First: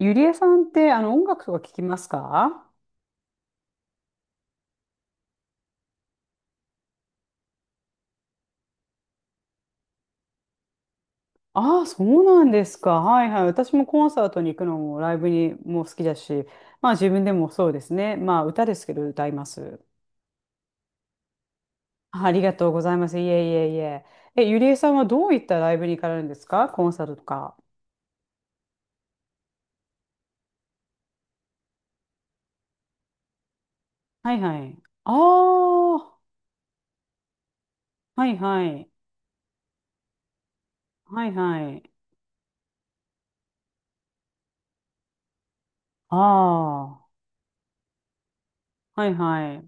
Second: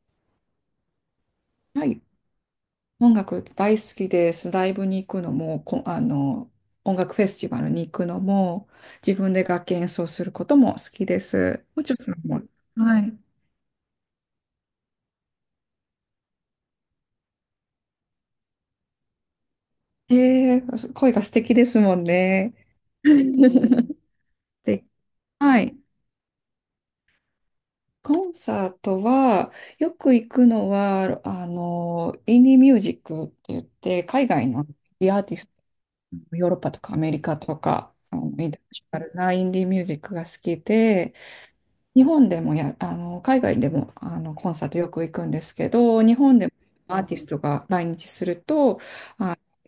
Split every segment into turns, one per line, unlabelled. ゆりえさんって、音楽とか聞き
は
ま
い。
すか？
音楽大好きです。ライブに行くのも、こ、あの、音楽フェスティバルに行くのも、自分で楽器演奏することも好きです。
あ
も
あ、
ちろん
そ
それ
う
も。
なんです
は
か。
い。
はいはい。私もコンサートに行くのも、ライブにも好きだし、まあ自分でもそうですね。まあ歌ですけど歌います。
声が素敵ですもん
あ、ありが
ね。
とうございます。いえいえい え。え、ゆりえ
で、
さんはどういった
は
ラ
い。
イブに行かれるんですか？コンサートとか。
コンサートは、よく行くのは、インディーミュージックって言って、海
はい
外
は
の
い。あ
アーティスト、
あ、
ヨーロッパとかアメリカとか、
はい
インター
は
ナショ
い。
ナルなインディーミュージックが好きで、
はいはい。
日本でもや、あの、海外でも、コンサートよく行くんですけど、日本でも
あ
アー
あ、
ティストが来日すると、
はい
あ、
はい。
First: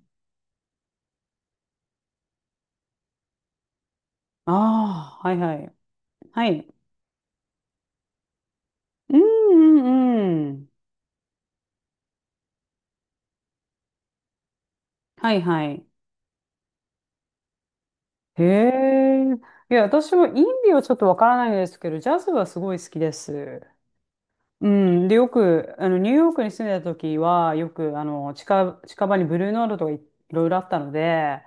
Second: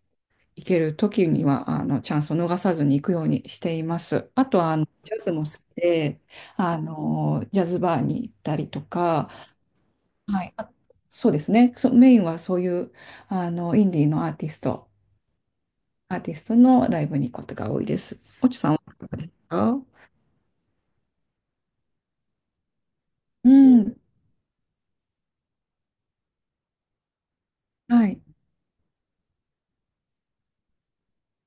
行ける時には、チャンスを逃さずに行くようにしています。あとは、ジ
あ
ャ
あ、は
ズ
い
も好
はい。
きで、
はい。
ジャズバーに行ったりと
うん
か、
う
は
んう
い。
ん。
そうですね。メインはそういう、インディーのアーティスト、
はいはい。
アーティストのライブに行くことが多いです。
へ
おちさんはいかが
え。
です
い
か？
や、私もインディはちょっとわからないですけど、ジャズはすごい好きで
う
す。
ん。
うん。で、よく、ニューヨークに住んでた時は、よく、
はい。
近場にブルーノートとか、いろいろあったので、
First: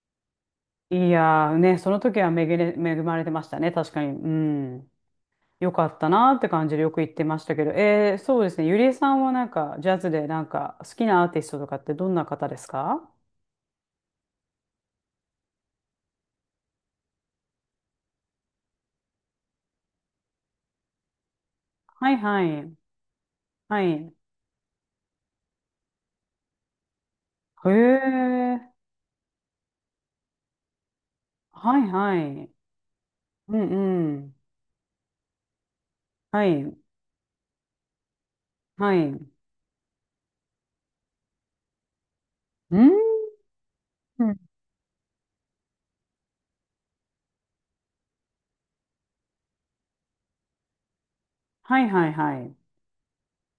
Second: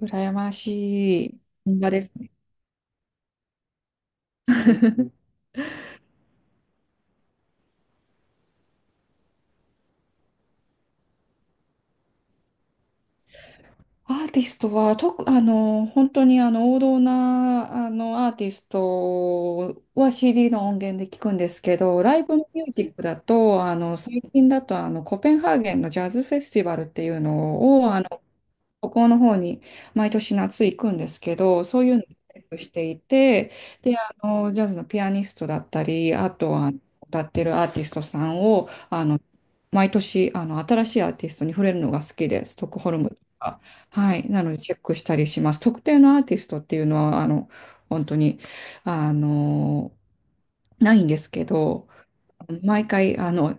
羨ま
い
しい。
やーね、
本
そ
場
の
です
時は
ね。
恵まれてましたね、確かに。うん。よかったなーって感じでよく言ってましたけど、そうですね、ゆりえさんはなんか、ジャズでなんか、好きなアーティストとかってどんな方ですか？
アーティストは、とく、あの、本当に王道な、アーティストは CD の音源で聞くんですけど、
はい
ライブ
は
ミュ
い。
ージックだと、
はい。
最近だと、コペンハーゲンのジャズフェスティバルっていう
へ
のを、
え。
ここの方に毎年夏行くんですけど、
は
そう
い
いうのをチ
は
ェッ
い。
クしていて、
う
で、
ん
あ
うん。
の、ジャズのピアニストだったり、あ
は
とは
い、
歌ってるアーティストさんを、
はい。う
毎年、新しいアーティストに触れるのが好きです。ストックホルムと
ー
か。はい。なの
ん。
で、チェックしたりします。特定のアーティストっていうのは、本当に、あの、ないんですけ
はい、
ど、
はい、はい。
毎回、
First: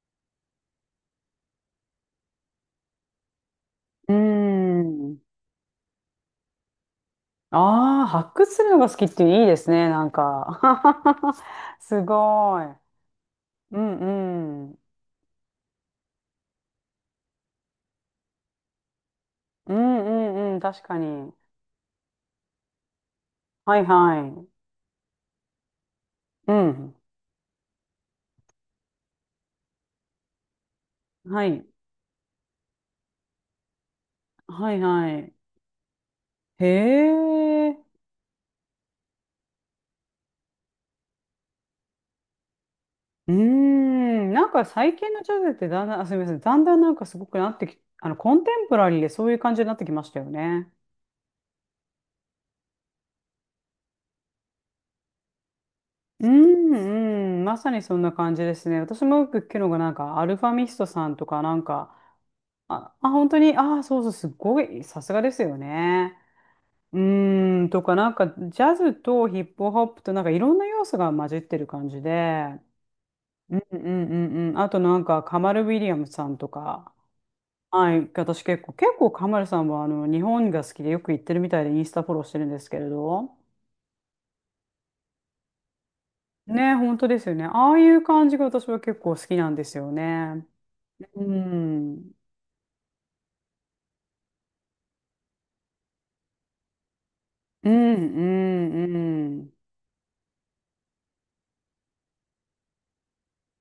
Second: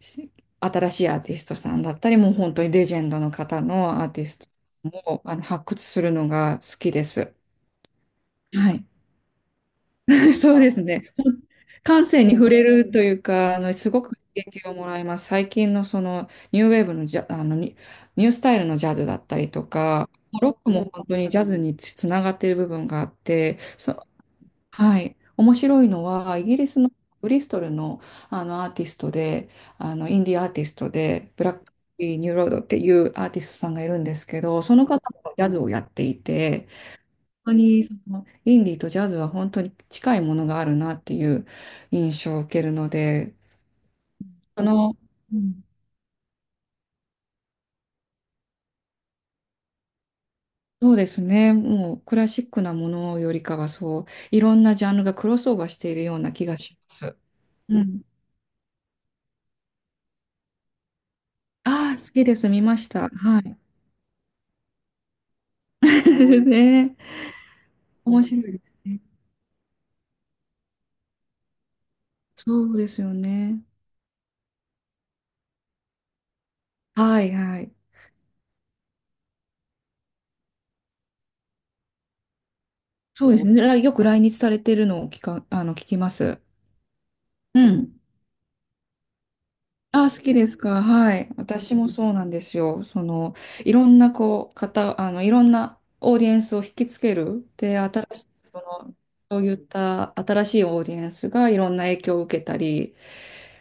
し新しいアーティストさんだったり、もう本当にレジェンドの方のアー
うー
ティスト
ん。
も発掘するのが好きです。
ああ、発掘する
は
の
い。
が好きっていいですね、なん
そ
か。
うですね。
す
感性に触
ご
れ
い。
るというか、
う
すごく刺
ん
激
う
を
ん。
もらいます。最近のそのニューウェーブのジャ、あのニ、ニュースタイルのジャズだったりと
うん
か、
う
ロ
んう
ッ
ん、
ク
確
も
か
本当に
に。
ジャズにつながっている部分があって、
はいはい。
はい、面白いのはイ
う
ギリスの
ん。
ブリストルの、あのアーティストであのインディーアーティストでブ
は
ラック・
い。
ニューロードっていうアーティストさんがいるんですけど、
は
そ
い
の方
はい。
もジャズをやってい
へ
て、本当
え。
にそのインディーとジャズは本当に近いものがあるなっていう印象を受けるの
うー
で、
ん。なん
あ
か最
の、
近のジ
う
ャズっ
ん
てだんだん、あ、すみません。だんだんなんかすごくなってき、コンテンポラリーでそういう感じになってきましたよね。
そうですね。もうクラシックなものよりかは、そういろんなジャンルがクロスオーバーしているよう
う
な気が
ん、
します。
うん、まさ
う
にそん
ん、
な感じですね。私もよく聞くのが、なんか、アルファミストさんとか、なん
あ
か、
あ好きです、見まし
あ、あ、
た。
本当
は
に、
い。
あ、そうそう、すごい、さすがですよね。
ね。
うーん、とか、なん
面
か、ジ
白いです
ャズ
ね。
とヒップホップと、なんか、いろんな要素が混じってる感じで、
そうですよ
う
ね。
ん、うん、うん、うん。あと、なんか、カマル・ウィリアムさんとか、
はいはい。
はい、私結構、カマルさんは、日本が好きでよく行ってるみたいで、インスタフォローしてるんですけれ
そう
ど、
ですね。よく来日されてるのを聞か、あの、聞きます。
ね、本当ですよね。
う
ああい
ん。
う感じが私は結構好きなんですよ
あ、好き
ね。
ですか？は
うん、
い。私も
う
そ
ん、
うなんですよ。その、いろんな、こう、方、あの、いろんなオーディエンスを引きつける。
う
で、新しい、その、そう
ん、
いった新しいオーディエンスがいろんな影響を受けたり、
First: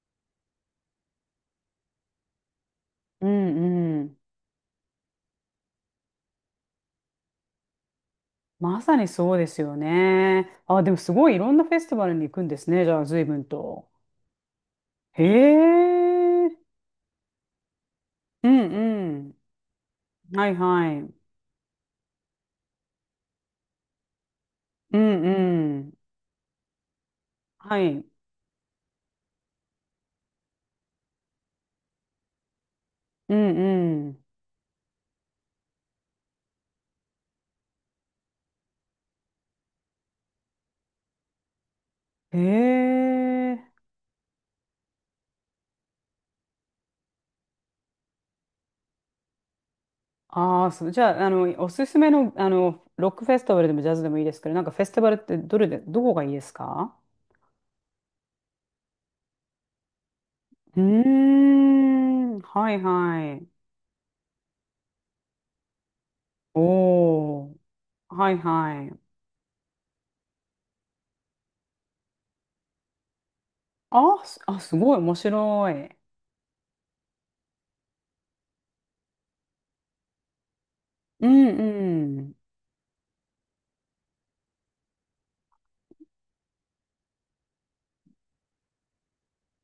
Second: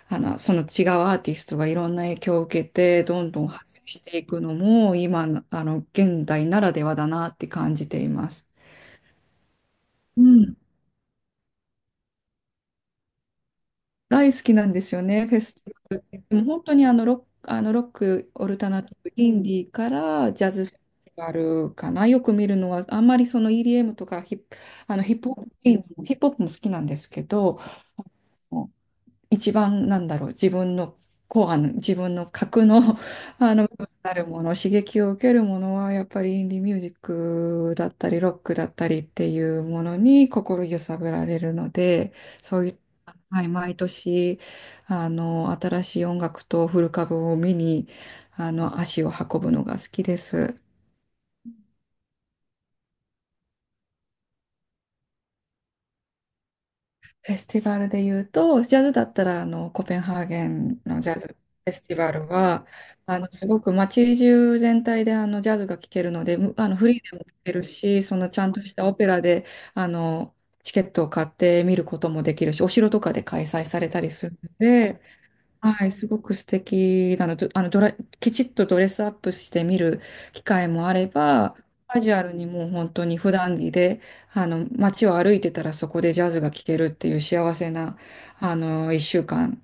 その違うアーティストがいろんな影響を受けて、ど
う
んどん発展
ん、
し
うん。
ていくのも、今の、現代ならではだなって感じています。
まさにそうですよ
う
ね。
ん。
あ、でもすごいいろんなフェスティバルに行くんですね。じゃあ、随分と。
大好きなんですよ
へ
ね、フェスティバル。でも
え。
本当にあのロック、オ
う
ルタナティブ、
ん、う
イ
ん。
ンディーからジ
は
ャ
い、
ズフェス
はい。
テ
う
ィバルかな。よく見るのは、あんまりその EDM とかあ
ん、
のヒップホップ、ヒ
うん。
ップホップも好きなんですけど、
はい。
一番なんだろう、自分の核の、
う
あ
ん、
の、
う
な
ん。
るもの、刺激を受けるものは、やっぱりインディミュージックだったり、ロックだったりっていうものに心揺さぶられるので、
へ
そういう、はい、
え。
毎年、新しい音楽とフル株を見に、足を運ぶのが好きです。
ああ、そう。じゃあ、おすすめの、ロックフェスティバルでもジャズでもいいですけど、なんかフェスティバルってどれで、どこがいいですか？
フェスティバルで言うと、ジャズだったら、コペンハーゲ
うー
ンのジャズフェスティバル
ん。
は、
はい、はい。
すごく街中全体で、ジャズが聴けるので、む
お
あの、フリーでも聴け
お。
るし、その、
はい
ちゃんとし
は
たオ
い。
ペラで、あの、チケットを買って見ることもできるし、お城とかで開催されたりするの
あ、すごい
で、
面白
は
い。
い、すごく素敵なの。どあのドラ、きちっとドレスアップして見る機会もあれ
うん
ば、カジュ
う
アル
ん。
にもう本当に普段着で、街を歩いてたらそこでジャズが聴けるっていう幸せな、あの、一週間、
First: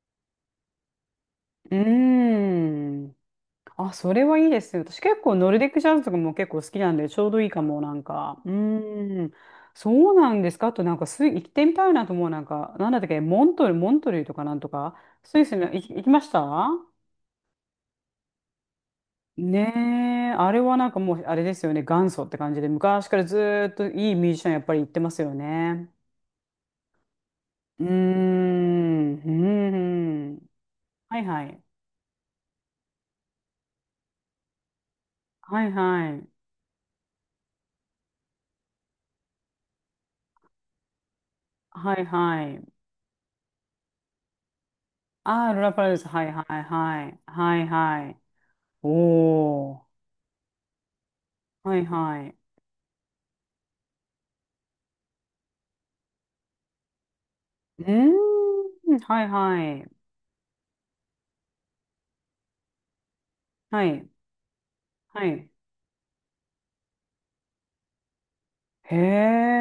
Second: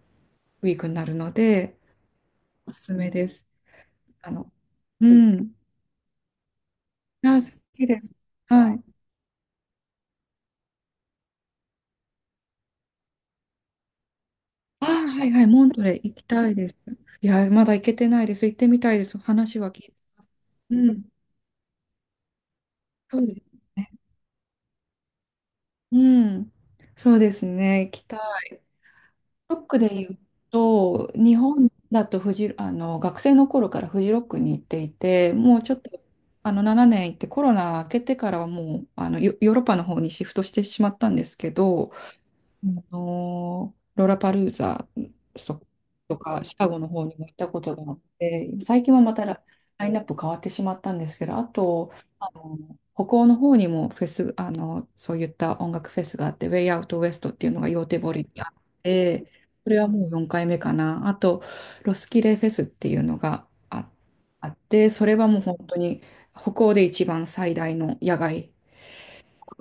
ウィークになるので、
う
おすすめ
ん。
です。
あ、それ
あ
はいい
の、
ですよ、私
う
結構ノ
ん。
ルディックジャズとかも結構好きなんで、ちょう
あ、
ど
好
いいかも、
き
な
で
ん
す。
か。う
はい。
ん。そうなんですか。あとなんかスイ、行ってみたいなと思う、なんか、なんだったっけ、モントル、モントルイとかなんと
あ、
か、
はい
ス
は
イ
い、
スに
モン
行
ト
き
レ
行き
行
ま
き
し
たい
た？
です。いや、まだ行けてないです。行ってみたいです。話は
ね
聞いて。
え、あれ
う
はなんか
ん。
もう、あれですよね、元祖って感じで、昔か
そ
ら
うで
ず
す
ーっと
ね。
いいミュージシャンやっぱり行ってますよね。
うん。そうですね。
うー
行きたい。
ん、う
ロックで言う
ーん。
と、
はい
日
はい。
本だとフジ、あの学生の頃からフジロックに行っていて、もう
はい
ちょっと
はい。
あの7年行って、コロナ明けてからはもうヨーロッパの方にシフトしてしまったんですけど、
はいは
あ
い。
のロラパルーザ
ああ、ル
そ
ラパルーズ。
と
はいは
かシ
い
カゴの
は
方に
い。
も行った
は
こ
い
とがあっ
はい。
て、最
お
近はまたラ
お。
インナップ変わってしまったんですけど、あ
はい
と、
は
あ
い。
の北欧の方にもフェス、あのそういった音楽フェスがあって、ウェイアウトウエストっていうのが
う
ヨーテボリにあっ
ーん。はい
て、それ
は
は
い。
もう4回目かな。あと、ロスキレフェスっていうのが
はい。
あって、それ
は
はもう
い。
本当に北欧で一番最大の野外
へ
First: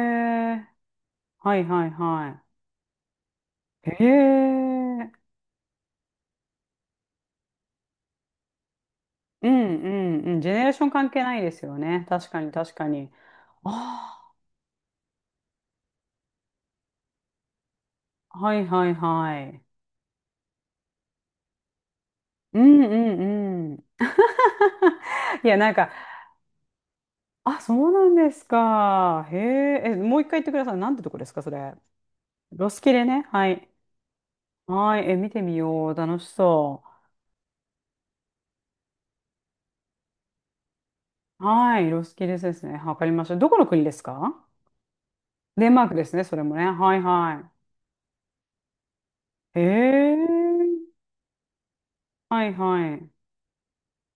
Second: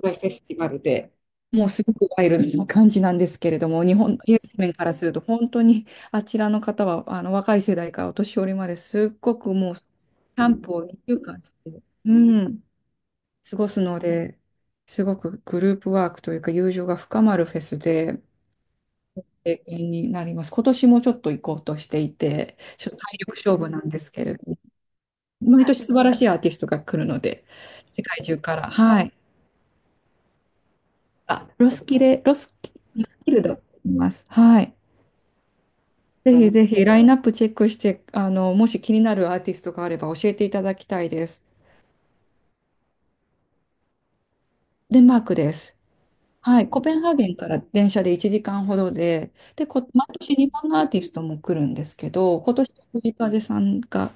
フェス、
はい
もうす
はい
ごくワイ
は
ルドな感じなんですけれども、
い。
日
へ
本、イエスメンからすると、
え。
本当にあちらの方は、あの若い世代からお年寄りまですっご
う
くもう、
ん
キ
うんうん。ジ
ャ
ェ
ン
ネレー
プ
シ
を
ョン
2
関
週
係ない
間
で
し
すよ
て、
ね。確か
う
に
ん、
確かに。
過ごすの
あ
で、すごくグループワークというか、友情が深まるフェスで、
あ。はいはいは
経
い。
験になります。今年もちょっと行こうとしていて、
うんう
ちょっと体力勝負
んう
な
ん。
んですけれども、
いや、
毎
なん
年
か、
素晴らしいアーティストが来るので、
あ、そう
世
なん
界
で
中
す
から。はい。
か。へえ。え、もう一回言ってください。なんてとこですか、
あ、
そ
ロ
れ。
スキレ、ロス
ロ
キ、
スキレ
ロ
ね。
スキル
は
ドって
い。
言います。はい。
はい。え、見てみよう。楽し
ぜひぜ
そ
ひラインナップチェックして、もし気になるアーティストがあれば教えていただきたいです。
う。はい。ロスキレですね。わかりました。どこの国ですか？
デンマークで
デン
す。
マークですね。それも
は
ね。
い、コペ
はい
ンハーゲンか
は
ら電車で1時間ほどで、
い。へ
毎年日本の
え。
アーティストも来るんですけど、
はい
今年
はい。
藤風さんが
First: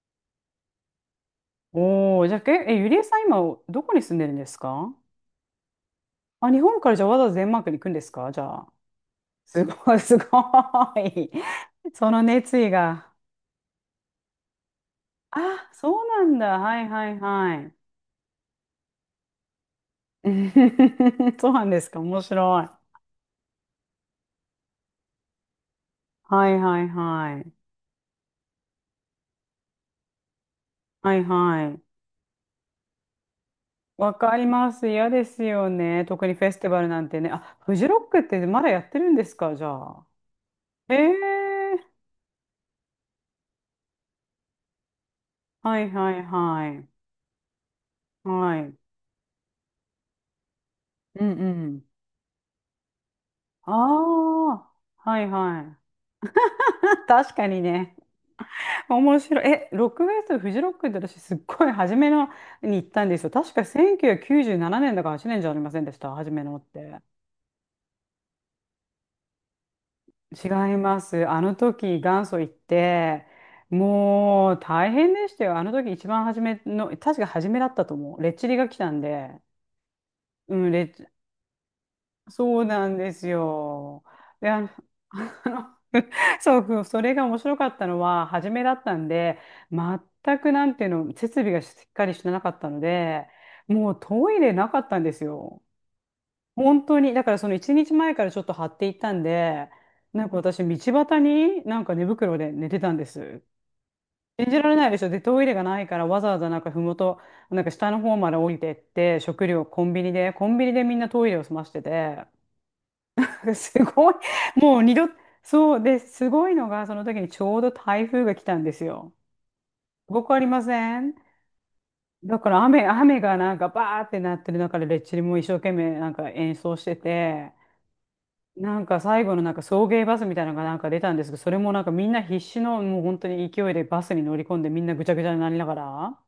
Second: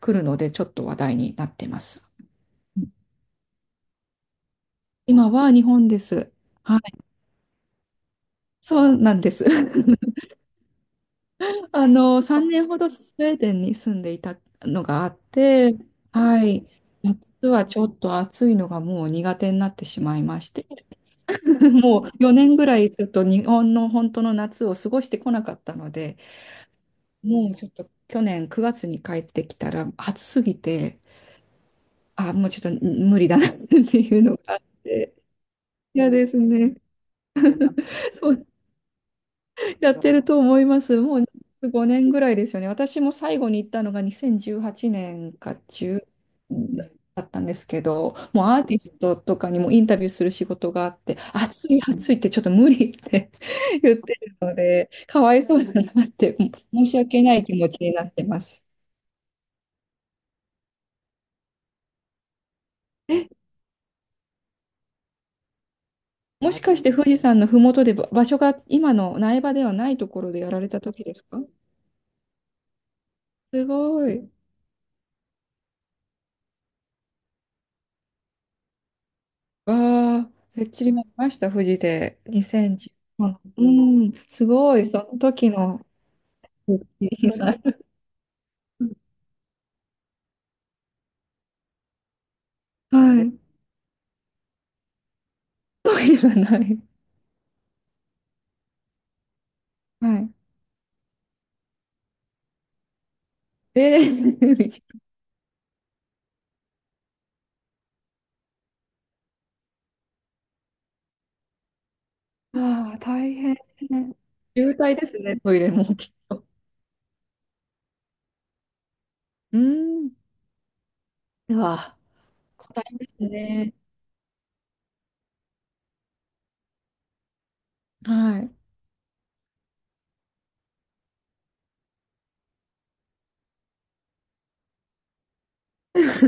来るので、ちょっと話題になってます。
おー。じゃあ、え、ゆりえさん今、どこに住んでるんですか？
今は日本です。
あ、日
は
本
い、
からじゃあわざわざデンマークに行くんですかじゃあ。
そうなんです。
すごい、す ごい。
あ
そ
の、
の
3
熱
年
意
ほど
が。
スウェーデンに住んでいたのがあっ
あ、
て、
そうなん
は
だ。
い。
はいはい
夏
は
は
い。
ちょっと暑いのがもう苦手になってしまいまして、
そうなんで すか。
も
面
う4年
白
ぐ
い。
らいちょっと日本の本当の夏を過ごしてこなかったので、
はいはいは
も
い。
うちょっと去年9月に帰ってきたら暑すぎて、
はいはい。
あ、もうちょっと無理だなって
わ
いう
か
の
り
があっ
ます。嫌
て、
ですよね。
嫌
特
で
に
す
フェスティ
ね。
バルなんてね。あ、フ ジロックっ
そ
て
う
まだやってるんですか、じゃ
やっ
あ。
てると思いま
え
す。もう
え、
5年ぐらいですよね。私も最後に行ったのが2018年か
はい
10
はいはい。
だったんですけど、もうア
は
ー
い。
ティストとかにもインタビューする仕事があって、
うん
暑
う
い
ん。
暑いってちょっと無理って
あ
言ってるの
あ、
で、
は
か
い
わいそ
は
うだなって
い。
申し 訳
確
ない
か
気
に
持ちに
ね。
なってます。
面白い。え、ロックフェス、フジロックって私すっごい初めのに行ったんですよ。確か1997年だから8年じゃありませんでした、初め
も
の
し
っ
かして
て。
富士山のふもとで場所が今の苗場ではないところで
違
やられ
い
た
ま
時です
す。あ
か？
の時元祖行って、
すごい。
もう大変でしたよ。あの時一番初めの、確か初めだったと思う。レッチリが来たんで、
わあ、
う
フェッ
ん、レ
チリ
ッ
も
チ、
見ました、富士で。に
そう
せん
な
じ
んで
ゅう
す
あ、
よ。
2 0、うん、す
で、
ごい、その時 の
そう、
復
それが
帰が
面
な
白かっ
い。
たのは、初めだったんで、全くなんていうの、設備がしっかりしてなかったの
は
で、
い。
もうトイレなかったんですよ。
時がない。
本当に、だからその一日前からちょっと張っていったんで、
は
なん
い。
か私、道端になんか寝袋で寝てたんです。
え
信じられ
ー。
ないでしょ。で、トイレがないからわざわざなんかふもと、なんか下の方まで降りてって、食料コンビニで、コンビニでみんなトイレを済ましてて、
ああ、大 変。
すごい、
渋
もう二
滞
度、
ですね、トイレ
そう
も
で、
きっ
す
と。
ごいのが、その時にちょうど台風が来たんですよ。
う
す
ん。
ごくありません？
うわ、
だから
大変です
雨がなんか
ね。
バーってなってる中で、レッチリも一生懸命なんか演奏してて、
はい。
なんか最後のなんか送迎バスみたいなのがなんか出たんですけど、それもなんかみんな必死のもう本当に勢いでバスに乗り込んでみんなぐちゃぐちゃになりながら、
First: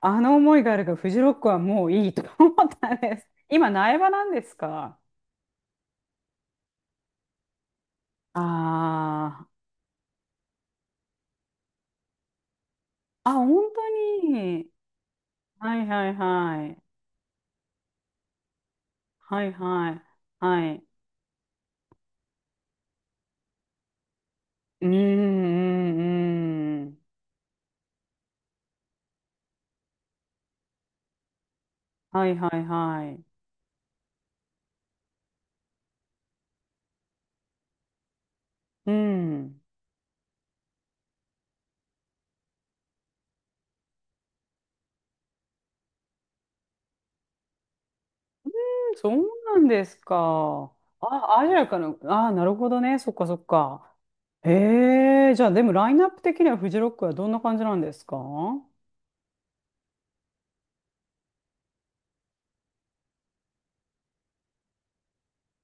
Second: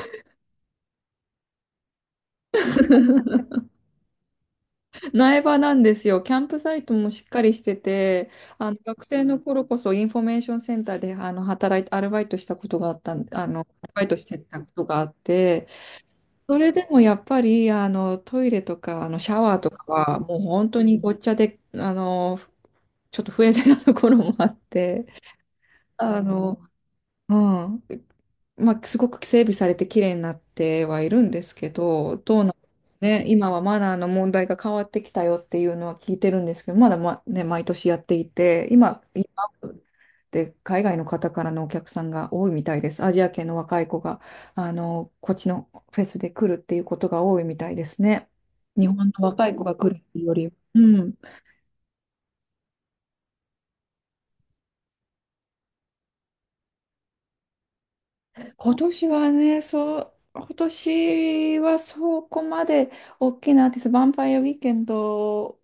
あの思いがあるからフジロックはもういいとか思ったんです。今苗場なんですか？
苗場なんですよ。キャンプサイトもしっかりしてて、
あ
あの学生の頃こそインフォメーションセンターで働いて、アルバイトしたことがあったん、
あー、あ、本
ア
当
ルバイトしてた
に。
ことがあって、
はいはい
そ
は
れ
い。
でもやっぱりあのトイレとかあのシャ
はい
ワーとか
はい。
はもう本
は
当
い。
にごっちゃでちょっと不衛生なところもあっ
うーんう
て、あの、
んうん。
うん、まあ、すごく整備されて綺麗になってはいるんですけど
はい
どう
は
なん
いはい。
ね、今はマナーの問題が変わってきたよっていうのは聞いてるんですけどまだ、ま、ね、毎年やっていて
う
今
ん。
で、海外の方からのお客さんが多いみたいです。アジア系の若い子が、こっちのフェスで来るっていうことが多いみたいですね。日本
そ
の
う
若
な
い子
ん
が
で
来
す
るっていうより、
か。
うん。
あ、アジアかの、ああ、なるほどね。そっかそっか。ええ、じゃあでもラインナップ的にはフジロックはどんな感じなんですか？う
今年はね、そう、今年はそこまで大きなアーティスト、ヴァンパイアウィーケンド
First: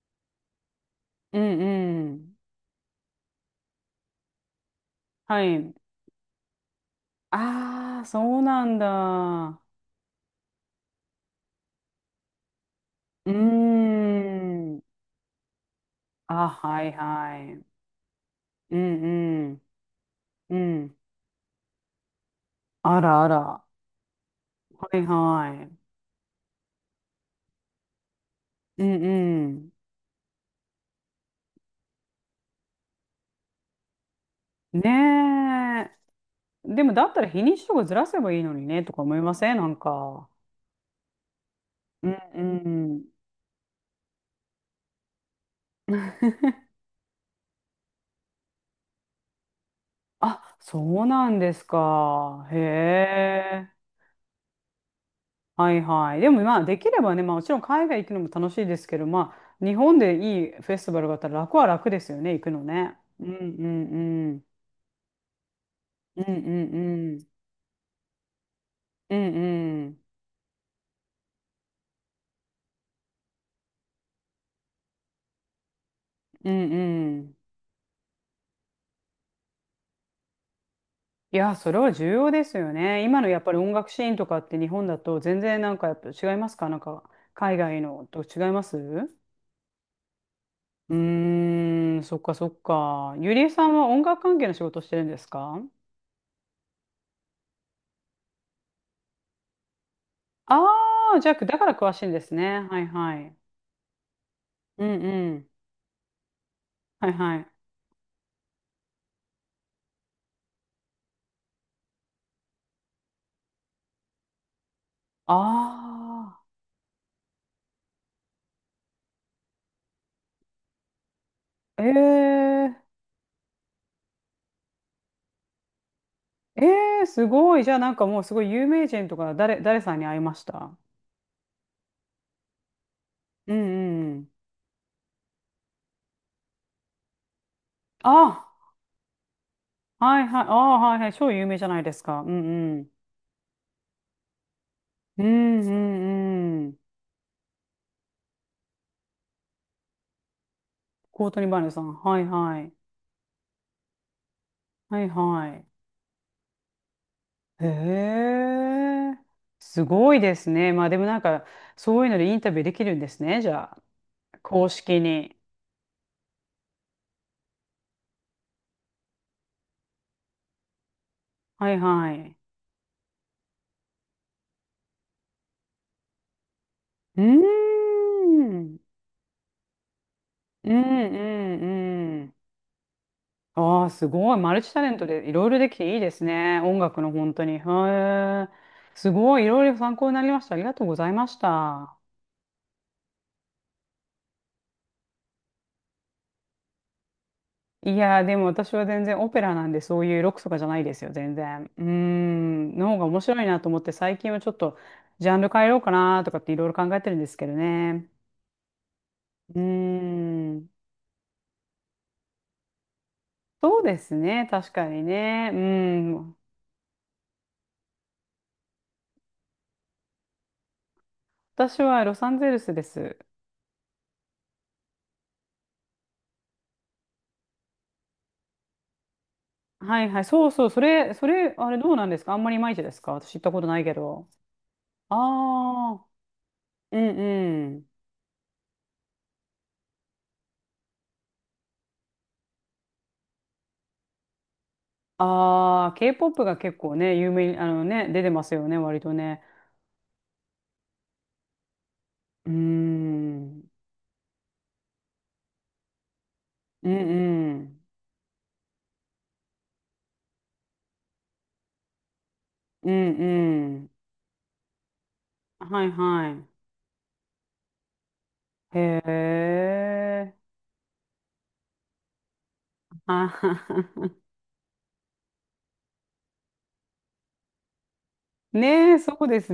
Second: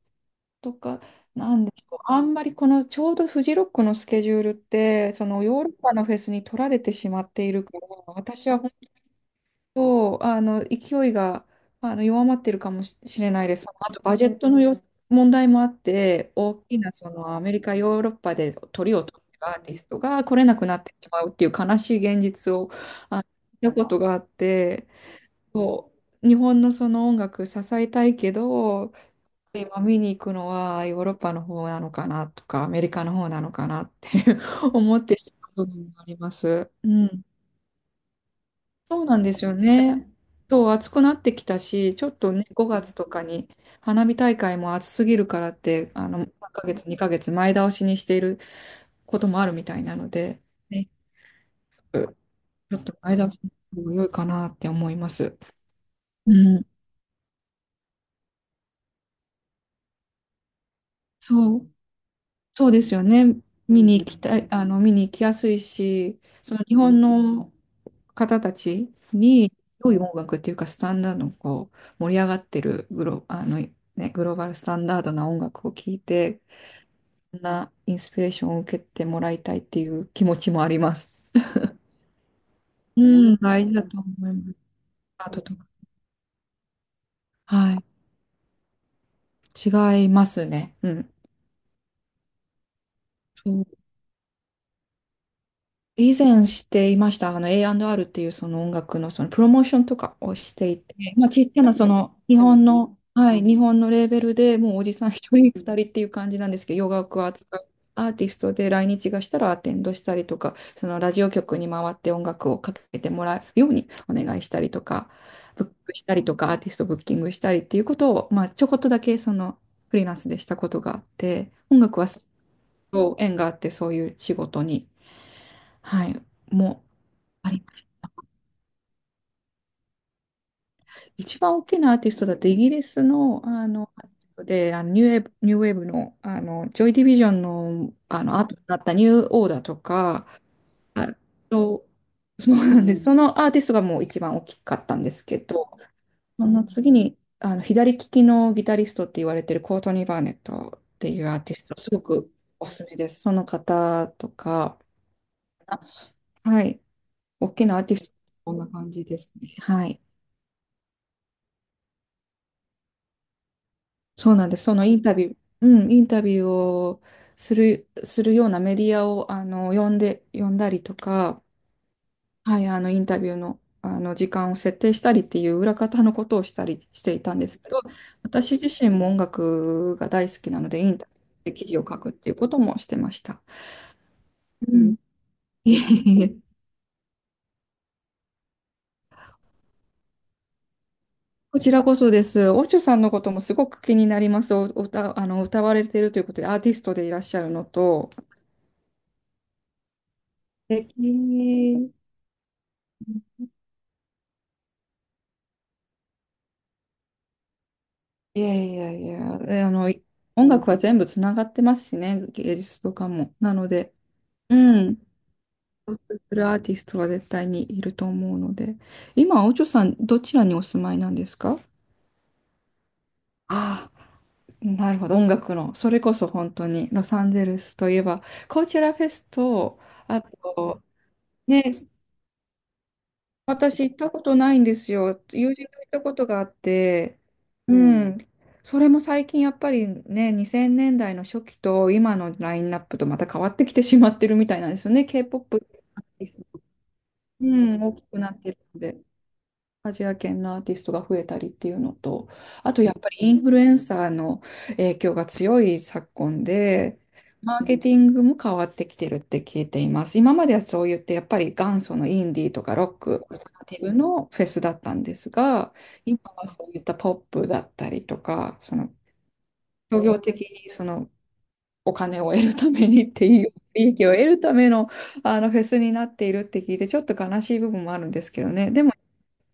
とか、
ん
なんでしょう、
う
あん
ん。
まりこのちょうどフジロックのスケジュールって、そ
は
のヨーロ
い。
ッパのフェスに取られてしまっているから、
ああ、そう
私は
なんだ。
そう、勢いが、弱まってるかもしし
う
れ
ー
ないです。あと、バジェットの
ん。
問題もあって、
あ、
大き
は
な、
い
ア
は
メリ
い。
カ、ヨーロッパで
う
鳥を取っる
んう
ア
ん。
ーティストが来れな
う
くなって
ん。
しまうっていう悲しい現実を、
あ
あ
ら
の、
あら。
見たことがあって、
はいは
そう、日本のその音楽支えたいけ
い。う
ど、
んうん。
今見に行くのはヨーロッパの方なのかなとか、アメリカの方なのかなって 思ってしまう部分
ね
もあります。
え。で
う
もだった
ん。
ら日にちとかずらせばいいのにね、とか
そう
思
な
い
ん
ま
です
せ
よ
んなん
ね。
か。
そう、暑くなってきたし、ちょ
うん
っとね、5
う
月
ん。
とかに花火大会も暑すぎるからって、あの、1ヶ 月、2ヶ月前倒しにしていることもあるみたいなので、
あ、
ね、
そうなんです
ち
か。へ
ょっと前倒しの
え。
方が良いかなって思います。
はいはい。で
う
もまあ
ん、
できればね、まあもちろん海外行くのも楽しいですけど、まあ日本でいいフェスティバルがあったら楽
そ
は
う、
楽ですよね、行くの
そうです
ね。
よ
う
ね。
んうん
見に行き
う
た
ん。
い、見に行きやすいし、
うんう
その
ん
日本
うん。
の方たち
うん
に、
う
良い
ん。
音楽っていうか、スタンダードのこう、盛り上がってるグロ、あの、ね、グローバルスタンダードな音楽を聴いて、
うんうん。
そんなインスピレーションを受けてもらいたいっていう気持ちもあります。
いや、それは重要ですよ
う
ね。今の
ん、
やっぱり
大
音
事だ
楽
と
シ
思
ーンと
い
か
ま
っ
す。
て日本だと
アー
全
トと
然
か。
やっぱ違いますか？海
は
外
い。
のと違いますう、
違いますね。うん。
そっかそっか。ゆりえ
そ
さ
う、
んは音楽関係の仕事してるんですか？
以前していました。A&R っていうその音楽のそのプロモーションとかをし
あ
ていて、
あー、
ま
じ
あ、
ゃ
ち
あ、
っ
だ
ちゃ
から
なそ
詳しいん
の
です
日
ね。
本
はい
の、
は
は
い。
い、日本のレーベルでもうお
う
じ
ん
さん一
うん。
人二人っていう感じなんですけど、洋
はい
楽を
はい。
扱うアーティストで来日がしたらアテンドしたりとか、そのラジオ局に回って音楽をかけてもらうようにお願いしたりとか、ブックしたりと
あ
か、アーティストブッキングしたりっていうことを、まあ、ちょこっとだけそのフリーランスでしたことがあって、音
あ、
楽はそ
ええ
う縁があってそういう仕事に。はい。
え
も
えすごい。じゃあもうすごい有名人とか誰、誰さんに会いました？
う、一番大きなアーティストだとイギリスの、
うんうん。
で、ニューウェーブの、ジョイ・ディビジョンの、
あ、
後になったニューオーダーと
はい
か、
はい。ああ、はいは
あ
い。超有名じゃない
と、
ですか。うん
そう
う
なん
ん。
です。そのアーティストがもう一番大きかったんで
う
すけ
んう
ど、その
んうん。
次に、左利きのギタリストって言われてるコートニー・バーネットってい
コ
う
ー
アー
トニー・
テ
バ
ィ
ー
ス
ヌ
ト、
さ
す
ん。
ご
はい
く
は
お
い。
すすめです。その方とか、
はいはい。
はい。大
へ
きなアーティスト、こんな感じ
え、
ですね。
す
はい。
ごいですね。まあでもなんか、そういうのでインタビューできるんですね。じゃあ、
そうなんです。
公
そのイ
式
ンタビュ
に。
ー、うん、インタビューをするようなメディアを、呼んで、呼んだりとか、
はいはい。
はい、インタビューの、時間を設定したりっていう裏方のことをしたりして
う
いたん
ー
ですけど、私自
ん。
身も音楽が大好きな
う
の
んう
で、インタビューで記事を書くっ
んう
て
ん。
いうこともしてました。
ああ、すごい。マルチ
う
タレ
ん。
ントでいろいろ で
い
き
え
ていい
い
で
えい
す
え、
ね。音楽の本当に。へえ。すごい。いろいろ参考になりました。ありがとうございまし
こちらこ
た。
そです。オチュさんのこともすごく気になります。お歌、歌われているということで、アーティストでいらっしゃるの
い
と、
やー、で
素
も私は全然オペラなんで、そういうロックとかじゃない
敵。
ですよ、全然。うーん、の方が面白いなと思って、最近はちょっとジャンル変えようかなとかっていろいろ考えてるんですけどね。
いやいやいや、
うー
えあの、い音
ん、
楽は全部つながってますしね、芸術とかも。なの
そう
で、
ですね、確
う
か
ん。
にね。うー
そうす
ん、
るアーティストは絶対にいると思うので。今、おちょさん、どちらにお住まいなんですか？
私はロサンゼルスです。
ああ、なるほど、音楽の。それこそ本当に、ロサンゼルスといえば、コーチェラフェスと、
はいは
あ
い。そうそう。そ
と、
れ、それ、
ね、
あれどうなんですか？あんまりいまいちですか？私行ったことない
私
け
行ったこ
ど。
とないんです
あ
よ。友人と行った
あ、
ことがあっ
うん
て、
う
うう
ん。
ん。ん。それも最近やっぱりね、2000年代の初期と今のラインナップとまた変わってきてしまってるみたいなんですよね。K-POP
ああ、
アーティス
K-POP が
ト、
結構ね、有
う
名に、あ
ん、
の
大き
ね、
く
出て
なっ
ま
て
す
る
よね、
の
割
で。
とね。
アジア圏のアーティストが増えたりっていうのと、
うーん。
あとやっぱりイン
う
フルエ
ん
ンサーの影響が強い昨今
う
で、マー
ん。
ケティングも変わってきてるって聞いています。今まではそう言ってやっぱり元祖のインディーとかロ
う
ッ
ん
ク、オルタナ
う
ティ
ん。
ブのフェスだったんですが、
はい
今は
は
そういったポップだったりとか、そ
い。
の
へ
商業
え。
的にそのお金を得るためにって
あ
いう、
は
利益を
は。
得るための、あのフェスになっているって聞いて、ちょっと悲しい部分もあるんですけどね。でも、
ねえ、そうです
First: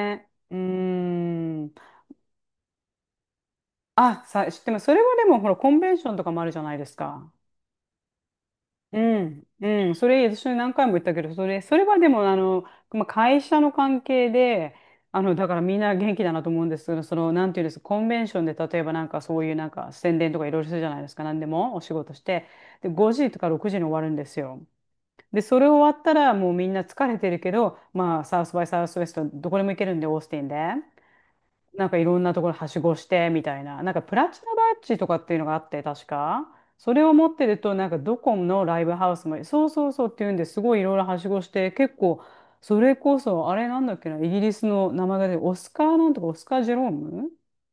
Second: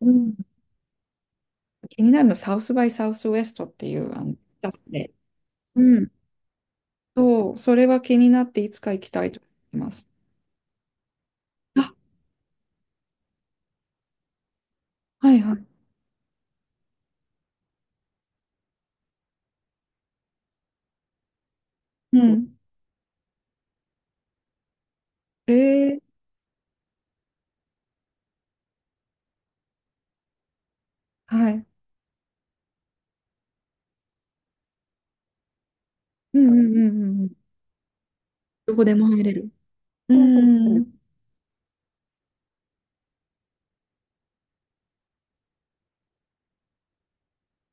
うん、
うーん。
気になるの、サウスバイサウスウエストっていう、
あ、さ、知って
出
ま
す
す。それ
で。
はでも、ほら、コンベン
う
ショ
ん。
ンとかもあるじゃないですか。
そう、それは気になっていつか
う
行きたいと
ん、
思い
う
ま
ん、そ
す。
れ、私何回も言ったけど、それ、それ
あ、
はでも、まあ、会社の関係で、
はい
だ
は
から
い。
みんな元気だなと思うんですけど、その、なんていうんですか、コンベンションで、例えばなんかそういうなんか宣伝とかいろいろするじゃないですか、何でもお仕事
う
して、
ん。
で、5時とか6時に終わるんですよ。で、
え
それ終わった
ー、
ら、もうみんな疲れてるけど、まあ、サウスバイサウスウェスト、どこでも行けるんで、オースティンで。
はい。
いろんなところはしごしてみたいな、プラチナバッジとかっていうのがあって、確
う
か。
んうん
そ
うん
れを
うんう
持っ
ん。
てると、ドコモの
ど
ライ
こ
ブ
でも
ハウ
入
ス
れ
も、
る。
そうそうそうっ
う
ていうんで、すごいい
ん、
ろいろはしごして、結構、それこそ、あれなんだっけな、イギリスの名前が出て、オスカーなんとか、オスカー・ジェローム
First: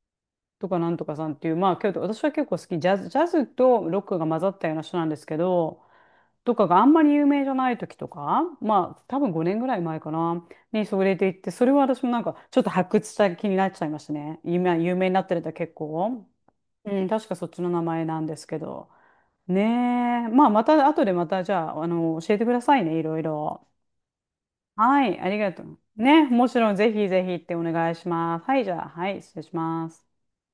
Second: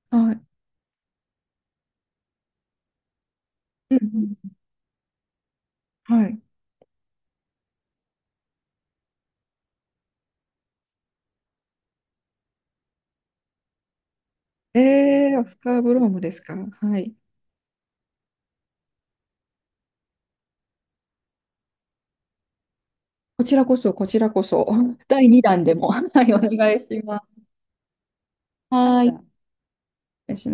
はい。
とかなんとかさんっていう、まあ、けど私は結構好き、ジャズ、ジャズと
うん
ロックが混
う
ざ
ん、
ったような人なんですけど、
はい。
とかがあんまり有名じゃない時とか、まあ、多分5年ぐらい前かな、にそれで行って、それは私も、ちょっと発掘した気になっちゃいましたね。今、有名になって
えー、
る
オ
と
ス
結
カー・ブローム
構。
ですか？は
うん、
い。
確かそっちの名前なんですけど。ねえ。まあ、また、後でまた、じゃあ、あの、教えてくださいね、いろい
こちら
ろ。
こそ、こちらこそ、
はい、
第
ありが
2
と
弾で
う。
も、は
ね、
い、お
もちろん、
願い
ぜ
し
ひ
ま
ぜひ
す。
ってお願いします。はい、じゃあ、
はい。
は
お
い、
願
失礼します。
いします